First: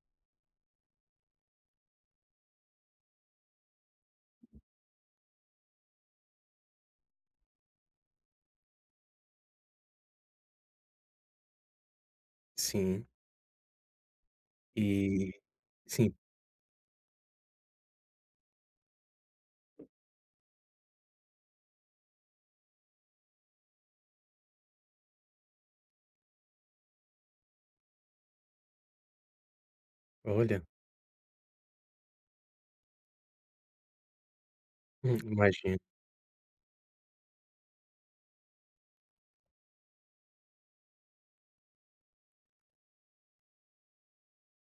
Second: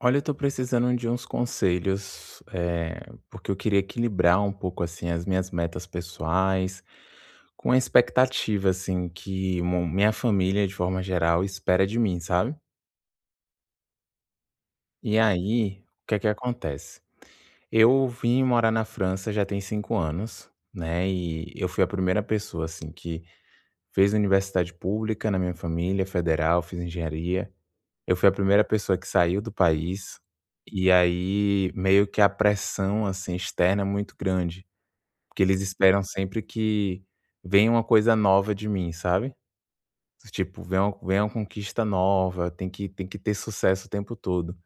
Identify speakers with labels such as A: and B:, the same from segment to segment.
A: Olha, eu tô precisando de uns conselhos, porque eu queria equilibrar um pouco, assim, as minhas metas pessoais com a expectativa, assim, que mo minha família, de forma geral, espera de mim, sabe.
B: Sim,
A: E
B: e
A: aí, o que
B: sim,
A: é que acontece? Eu vim morar na França já tem 5 anos, né, e eu fui a primeira pessoa, assim, que fez universidade pública na minha família, federal, fiz engenharia. Eu fui a primeira pessoa que saiu do país,
B: olha,
A: e aí meio que a pressão, assim, externa é muito grande, porque eles
B: imagino.
A: esperam sempre que venha uma coisa nova de mim, sabe. Tipo, vem uma conquista nova, tem que ter sucesso o tempo todo.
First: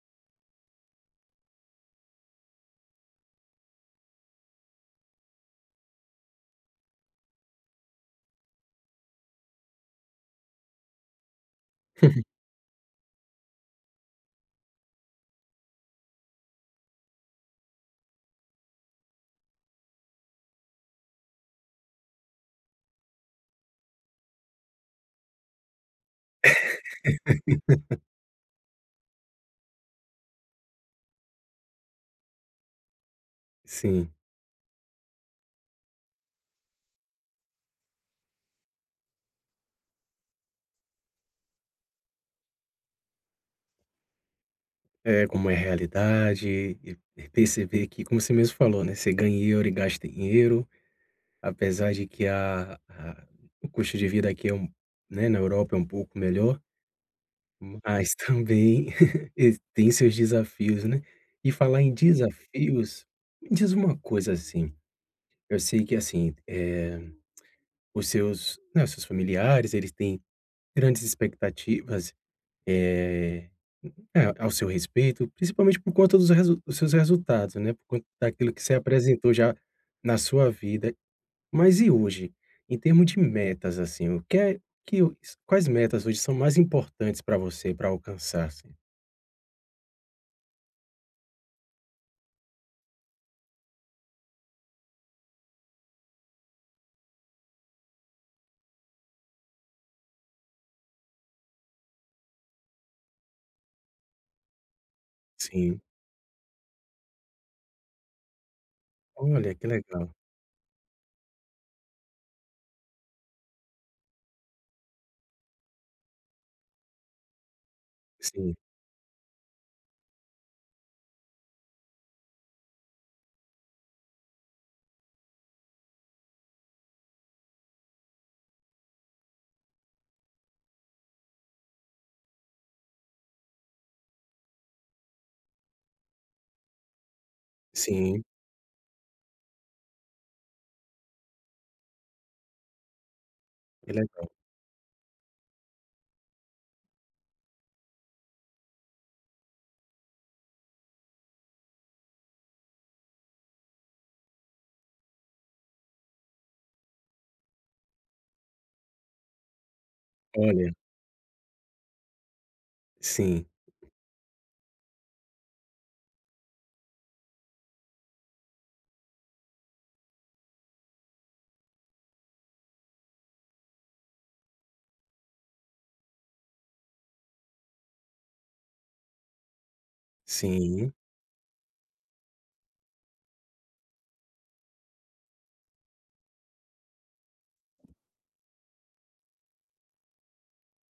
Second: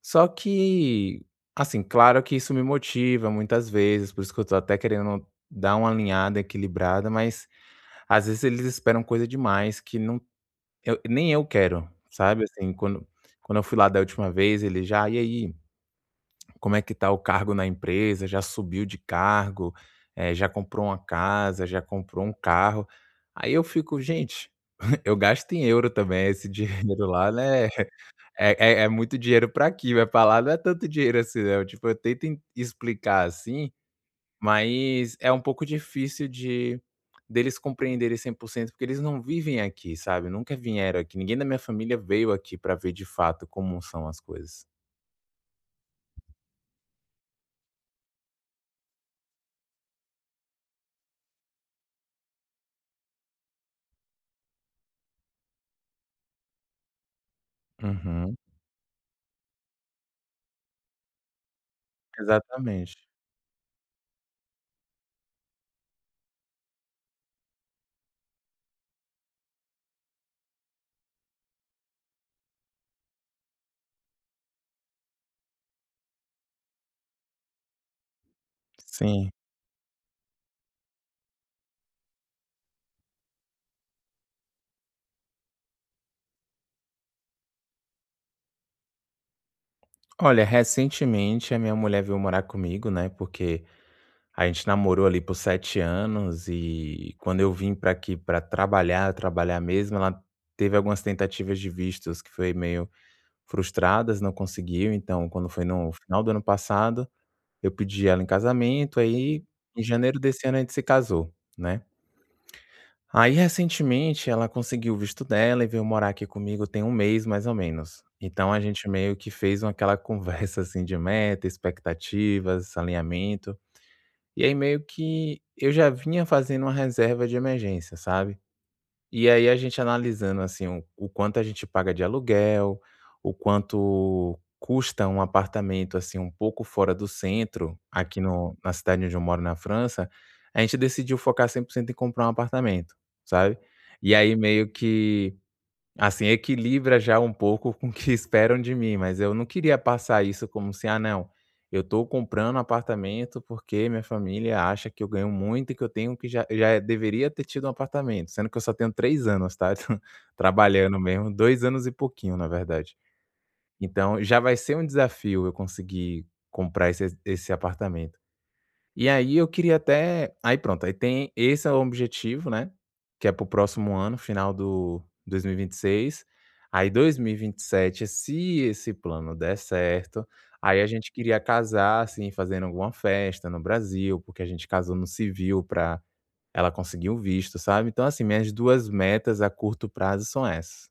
A: Só que, assim, claro que isso me motiva muitas vezes, por isso que eu tô até querendo dar uma alinhada, equilibrada, mas às vezes eles esperam coisa demais que não eu nem eu quero, sabe, assim, quando eu fui lá da última vez, ele já: "E aí, como é que tá o cargo na empresa? Já subiu de cargo? Já comprou uma casa? Já comprou um carro?" Aí eu fico: "Gente, eu gasto em euro também, esse dinheiro lá, né, é é muito dinheiro pra aqui, mas pra lá não é tanto dinheiro assim, né? eu Tipo, eu tento en explicar assim
B: Sim,
A: mas é um pouco difícil de deles compreenderem 100% porque eles não vivem aqui, sabe, nunca vieram aqui, ninguém da minha família veio aqui pra ver de fato como são as coisas.
B: é como é a realidade e perceber que, como você mesmo falou, né, você ganha em euro e gasta em euro, apesar de que a o custo de vida aqui é um né, na Europa é um pouco melhor, mas
A: Uhum.
B: também e tem seus desafios, né. E falar em
A: Exatamente.
B: desafios, me diz uma coisa, assim, eu sei que, assim, os seus, né, os seus familiares, eles têm grandes expectativas. Eh, É, ao seu respeito, principalmente por conta dos seus resultados, né, por conta daquilo que você
A: Sim.
B: apresentou já na sua vida. Mas e hoje? Em termo de metas, assim, o que é que o quais metas hoje são mais importantes para você para alcançar, assim?
A: Olha, recentemente a minha mulher veio morar comigo, né, porque a gente namorou ali por 7 anos e quando eu vim pra aqui pra trabalhar, trabalhar mesmo, ela teve algumas tentativas de vistos que foi meio frustradas, não conseguiu, então quando foi
B: Sim.
A: no final do ano passado, eu pedi ela em casamento, aí
B: Olha, que
A: em
B: legal.
A: janeiro desse ano a gente se casou, né. Aí recentemente ela conseguiu o visto dela e veio morar aqui comigo tem um mês mais ou menos. Então
B: Sim,
A: a gente meio que fez uma aquela conversa, assim, de meta, expectativas, alinhamento, e aí meio que eu já vinha fazendo uma reserva de emergência, sabe. E aí a gente analisando, assim, o quanto a gente paga de aluguel, o quanto custa um apartamento, assim, um pouco fora do centro, aqui
B: sim,
A: no na cidade onde eu moro na França, a gente decidiu focar 100% em comprar um apartamento, sabe.
B: que
A: E
B: legal.
A: aí meio que assim, equilibra já um pouco com o que esperam de mim, mas eu não queria passar isso como se: "Ah, não, eu estou comprando um apartamento porque minha família acha que eu ganho muito e que eu tenho que já deveria ter tido um apartamento", sendo que eu só tenho 3 anos, tá,
B: Olha,
A: trabalhando mesmo, 2 anos e pouquinho, na verdade.
B: sim,
A: Então já vai ser um desafio eu conseguir comprar esse apartamento. E aí eu queria até aí pronto, aí tem esse é o objetivo, né, que é para o próximo ano, final do dois mil e vinte e seis. Aí dois mil e vinte e sete se esse plano der certo, aí a
B: sim.
A: gente queria casar, assim, fazendo alguma festa no Brasil, porque a gente casou no civil pra ela conseguir o visto, sabe. Então, assim, minhas 2 metas a curto prazo são essas.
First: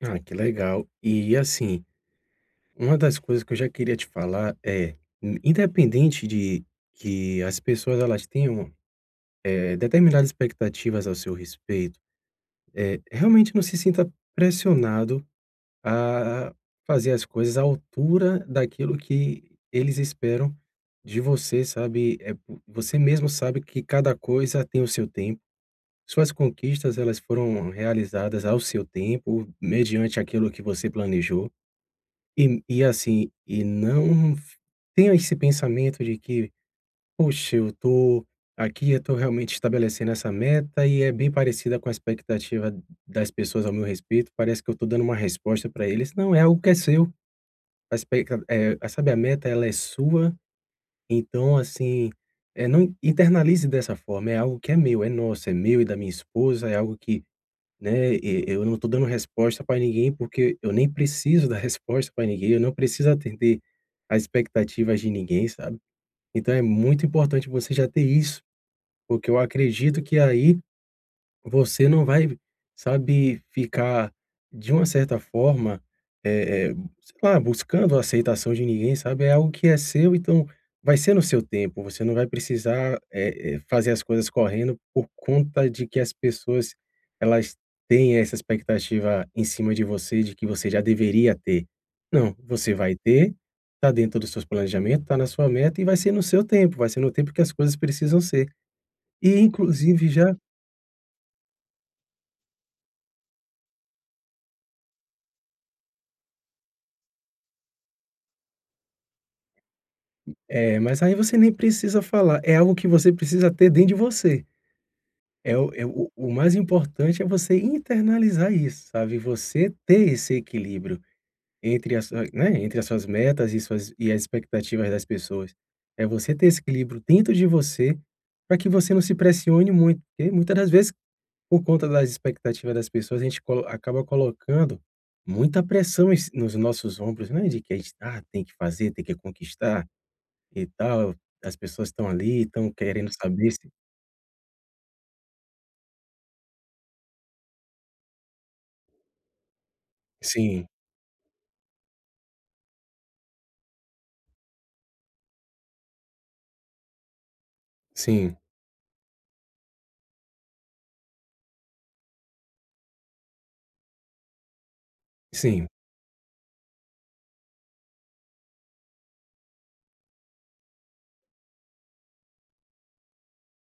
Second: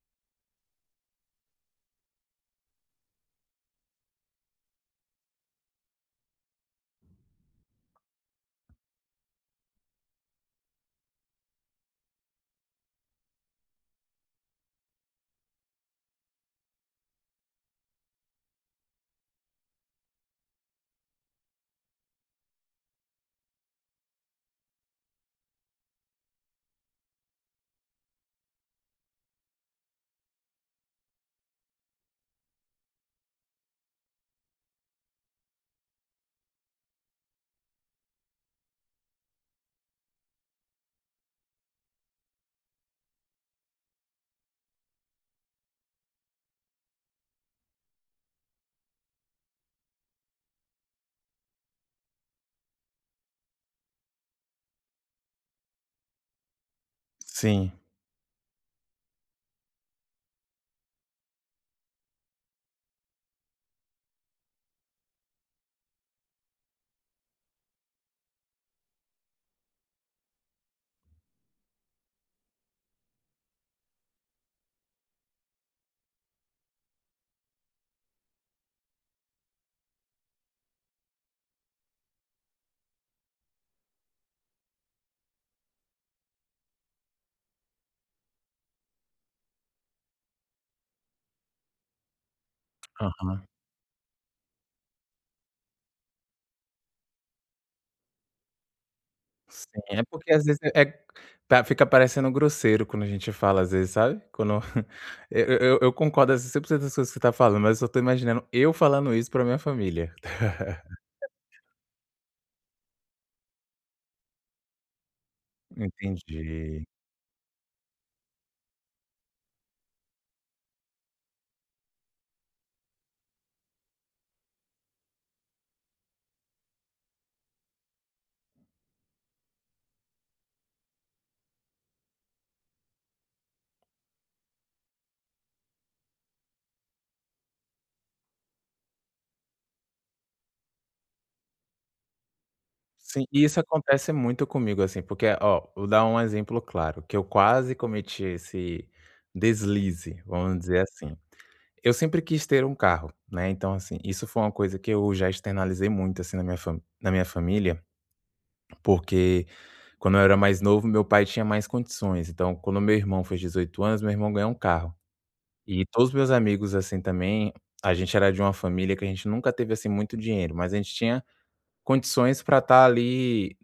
B: Ah, que legal. E, assim, uma das coisas que eu já queria te falar é, independente de que as pessoas elas tenham determinadas expectativas ao seu respeito, realmente não se sinta pressionado a fazer as coisas à altura daquilo que eles esperam de você, sabe? É, você mesmo sabe que cada coisa tem o seu tempo. Suas conquistas, elas foram realizadas ao seu tempo, mediante aquilo que você planejou. E assim, e não f- tenha esse pensamento de que: "Puxa, eu tô aqui, eu tô realmente estabelecendo essa meta e é bem parecida com a expectativa das pessoas ao meu respeito. Parece que eu tô dando uma resposta para eles". Não, é algo que é seu. A expecta sabe, a meta ela é sua, então assim, não internalize dessa forma, é algo que é meu, é nosso, é meu e da minha esposa, é algo que,
A: Sim.
B: né, e eu não tô dando resposta para ninguém, porque eu nem preciso dar resposta para ninguém, eu não preciso atender às expectativas de ninguém, sabe. Então é muito importante você já ter isso, porque eu acredito que aí você não vai, sabe, ficar de uma certa forma, eh eh, sei lá, buscando a aceitação de ninguém, sabe. É algo que é seu, então vai ser no seu tempo, você não vai precisar, fazer as coisas correndo por conta de que as pessoas, elas têm essa expectativa em cima de você, de que você já deveria ter. Não, você vai ter, tá dentro dos seus planejamentos, tá na sua meta e vai ser no seu tempo, vai ser no tempo que as coisas precisam ser. E
A: Sim, é
B: inclusive
A: porque
B: já
A: às vezes é pa fica parecendo grosseiro quando a gente fala às vezes, sabe? Quando eu concordo assim 100% das coisas que você tá falando, mas eu tô imaginando eu falando isso pra minha família.
B: é, mas aí você nem precisa falar, é algo que você precisa ter dentro de você. É o o mais
A: Entendi.
B: importante é você internalizar isso, sabe, você ter esse equilíbrio entre as sua né, entre as suas metas e suas e as expectativas das pessoas. É você ter esse equilíbrio dentro de você, para que você não se pressione muito, porque muitas das vezes, por conta das expectativas das pessoas, a gente colo acaba colocando muita pressão em ci nos nossos ombros, né, de que a gente: "Ah, tem que fazer, tem que conquistar". E tal, as pessoas estão ali, estão querendo
A: Sim, e
B: saber
A: isso
B: se
A: acontece muito comigo, assim, porque, ó, vou dar um exemplo claro, que eu quase cometi esse deslize, vamos
B: sim,
A: dizer assim. Eu sempre quis ter um carro, né, então, assim, isso foi uma coisa que eu já externalizei muito, assim, na minha fami na minha família.
B: sim,
A: Porque quando eu era mais novo, meu pai tinha mais condições. Então, quando meu irmão fez 18 anos, meu irmão ganhou um carro.
B: sim,
A: E todos meus amigos, assim, também, a gente era de uma família que a gente nunca teve, assim, muito dinheiro, mas a gente tinha condições para estar ali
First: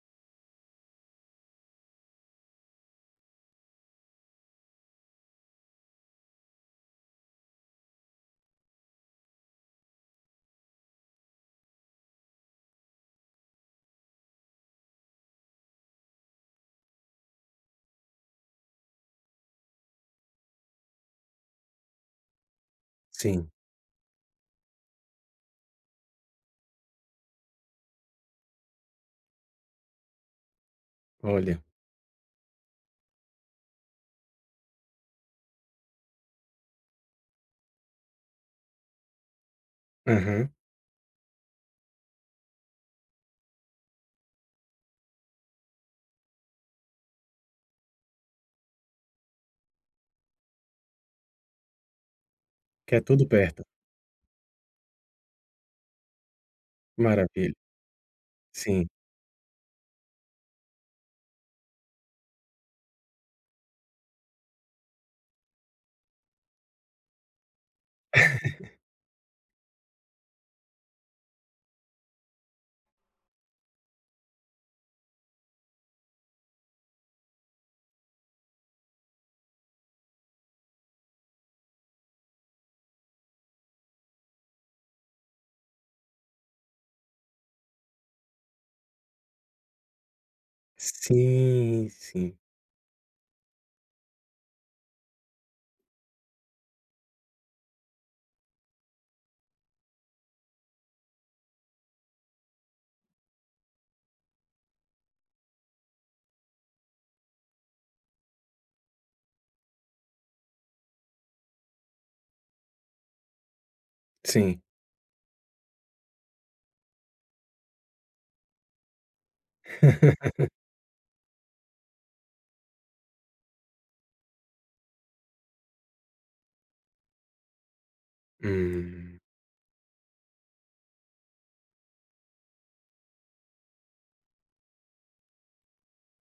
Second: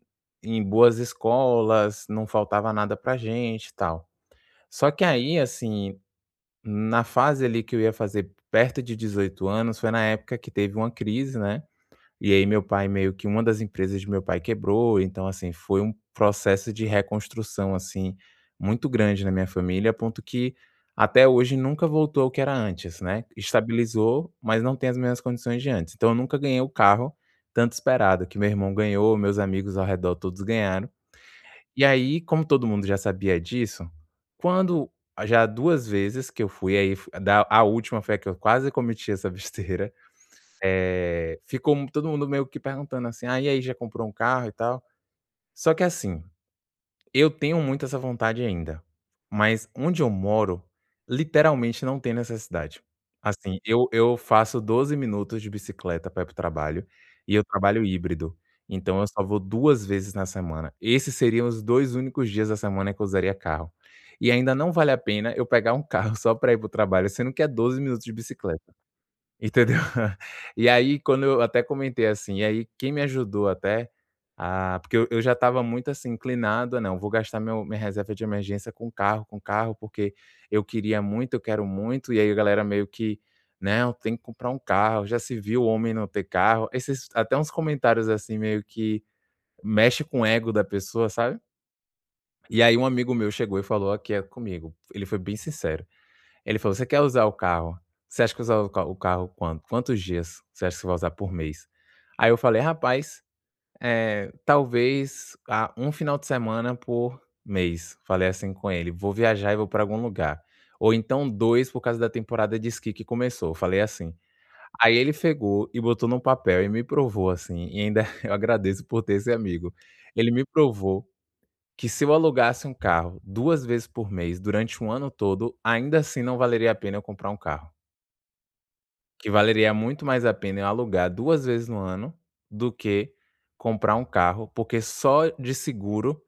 A: em boas escolas, não faltava nada pra gente e tal. Só que aí, assim, na fase ali que eu ia fazer perto de 18 anos, foi na época que teve uma crise, né? E aí meu pai meio que uma das empresas de meu pai quebrou, então assim, foi um processo de reconstrução, assim, muito grande na minha família, a ponto que até hoje nunca voltou ao que era antes, né.
B: sim.
A: Estabilizou, mas não tem as mesmas condições de antes. Então eu nunca ganhei o carro tanto esperado, que meu irmão ganhou, meus amigos ao redor todos ganharam.
B: Olha,
A: E aí, como todo mundo já sabia disso, quando já 2 vezes que eu fui, aí f da a última foi a que eu quase cometi essa besteira,
B: aham,
A: ficou todo mundo meio que perguntando assim: "Ah, e aí, já comprou um carro e tal?". Só que assim, eu tenho muito essa vontade ainda, mas onde eu moro, literalmente não tem necessidade.
B: que é tudo
A: Assim,
B: perto.
A: eu faço 12 minutos de bicicleta para ir para o trabalho, e eu
B: Maravilha.
A: trabalho híbrido,
B: Sim.
A: então eu só vou 2 vezes na semana. Esses seriam os 2 únicos dias da semana que eu usaria carro. E ainda não vale a pena eu pegar um carro só para ir para o trabalho, sendo que é 12 minutos de bicicleta. Entendeu? E aí quando eu até comentei assim, e aí quem me ajudou até a porque eu já estava muito assim inclinado a não, vou gastar meu minha reserva de emergência com carro, porque eu queria muito, eu quero muito, e aí a galera meio que: "Não, tem que comprar um carro, já se viu o homem não ter carro". Esses até uns comentários assim meio que mexe com o ego da pessoa, sabe?
B: Sim, sim,
A: E aí um amigo meu chegou e falou aqui é comigo, ele foi bem sincero. Ele falou: "Você quer usar o carro? Você acha que usar o ca o carro quantos dias você acha que você vai usar por mês?" Aí eu falei: "Rapaz, talvez, 1 final de semana por mês", falei assim com ele: "Vou viajar e vou para algum lugar, ou então 2 por causa da temporada de esqui que começou", falei assim.
B: sim.
A: Aí ele pegou e botou num papel e me provou assim, e ainda eu agradeço por ter esse amigo. Ele me provou que se eu alugasse um carro 2 vezes por mês durante um ano todo, ainda assim não valeria a pena eu comprar um carro.
B: Hum,
A: Que valeria muito mais a pena eu alugar 2 vezes no ano do que comprar um carro, porque só de seguro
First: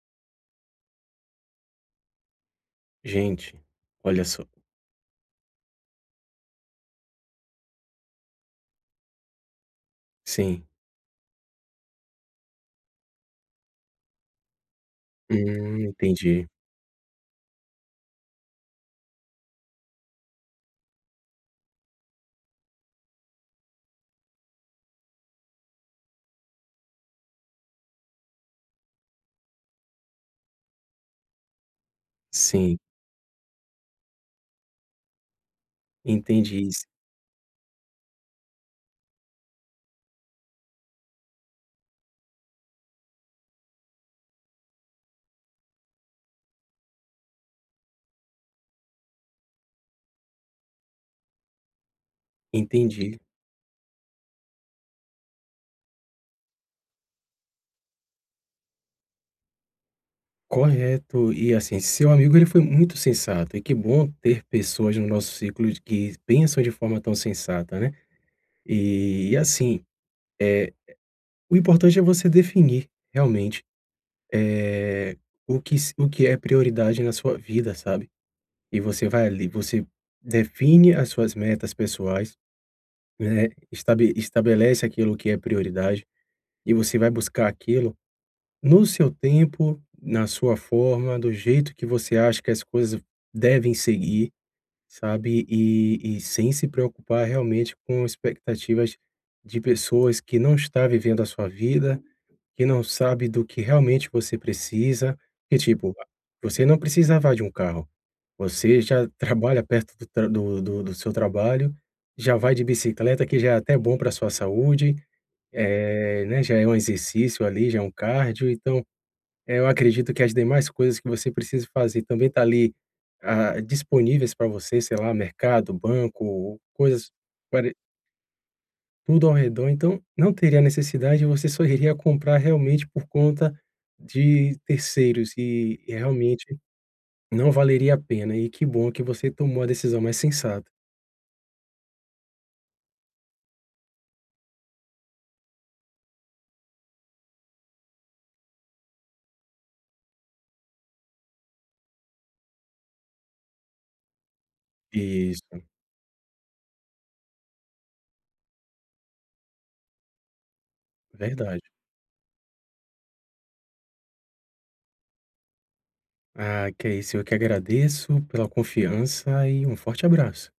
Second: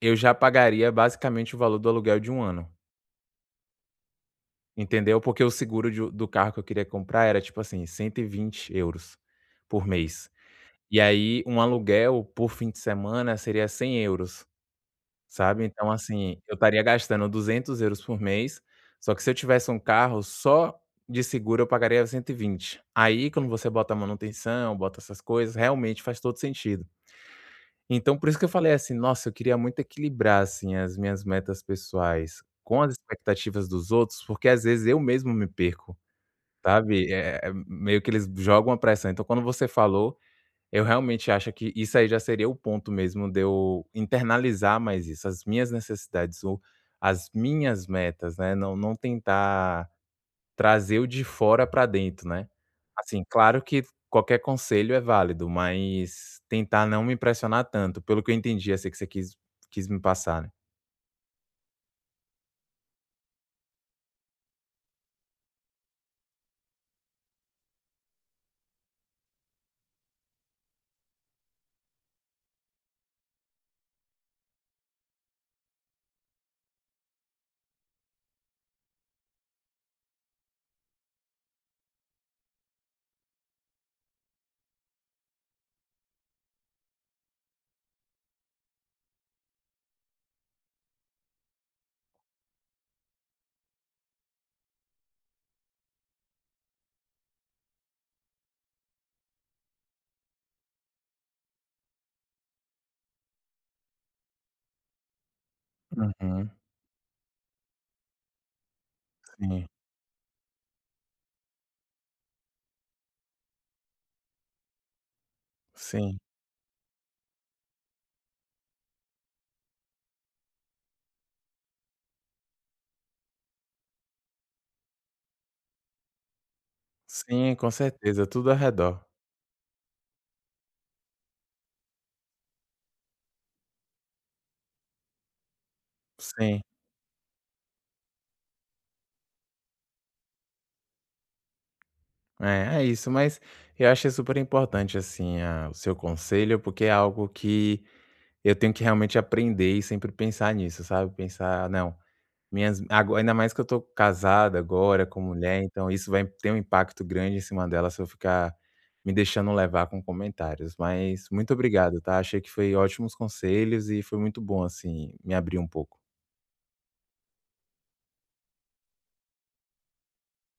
A: eu já pagaria basicamente o valor do aluguel de um ano,
B: gente, olha só.
A: entendeu? Porque o seguro de do carro que eu queria comprar era tipo assim, 120 euros por mês.
B: Sim,
A: E aí um aluguel por fim de semana seria 100 euros. Sabe, então assim,
B: entendi.
A: eu estaria gastando 200 euros por mês, só que se eu tivesse um carro só de seguro eu pagaria cento e vinte. Aí quando você bota manutenção, bota essas coisas, realmente faz todo sentido. Então por isso que eu falei assim: "Nossa, eu queria muito equilibrar, assim, as minhas metas pessoais
B: Sim,
A: com as expectativas dos outros", porque às vezes eu mesmo me perco,
B: entendi isso,
A: sabe, meio que eles jogam a pressão. Então quando você falou eu realmente acho que isso aí já seria o ponto mesmo de eu internalizar mais isso, as minhas necessidades ou as minhas metas, né, não tentar trazer o de fora para dentro, né.
B: entendi.
A: Assim, claro que qualquer conselho é válido, mas tentar não me impressionar tanto, pelo que eu entendi, assim, que você quis me passar, né.
B: Correto. E, assim, seu amigo ele foi muito sensato e que bom ter pessoas no nosso ciclo de que pensam de forma tão sensata, né. E assim, Eh, o importante é você definir realmente, eh, o que é prioridade na sua vida, sabe. E você vai ali, você define as suas metas pessoais, né, estabelece aquilo que é prioridade e você vai buscar aquilo no seu tempo, na sua forma, do jeito que você acha que as coisas devem seguir, sabe. E sem se preocupar realmente com expectativas de pessoas que não está vivendo a sua vida. Que não sabe do que realmente você precisa, que tipo,
A: Uhum.
B: você não precisava de um carro, você já trabalha
A: Sim,
B: perto do seu trabalho, já vai de bicicleta, que já é até bom para sua saúde,
A: sim.
B: né, já é um exercício ali, já é um cardio, então, eu acredito que as demais coisas que você precisa fazer também tá ali, ah, disponíveis para você, sei lá, mercado, banco, coisas
A: Sim, com
B: pare
A: certeza, tudo ao redor.
B: tudo ao redor, então não teria necessidade, você só iria comprar realmente por conta de terceiros e realmente
A: Sim.
B: não valeria a pena. E que bom que você tomou a decisão mais sensata.
A: É, é isso, mas eu achei super importante, assim, o seu conselho, porque é algo que eu tenho que realmente aprender e sempre pensar nisso, sabe? Pensar, não, minhas, agora, ainda mais que eu tô casada agora com
B: Isso,
A: mulher, então isso vai ter um impacto grande em cima dela se eu ficar me deixando levar com comentários. Mas muito
B: verdade.
A: obrigado, tá? Achei que foi ótimos conselhos e foi muito bom, assim, me abrir um pouco.
B: Ah, que é isso, eu que agradeço pela confiança e um forte abraço.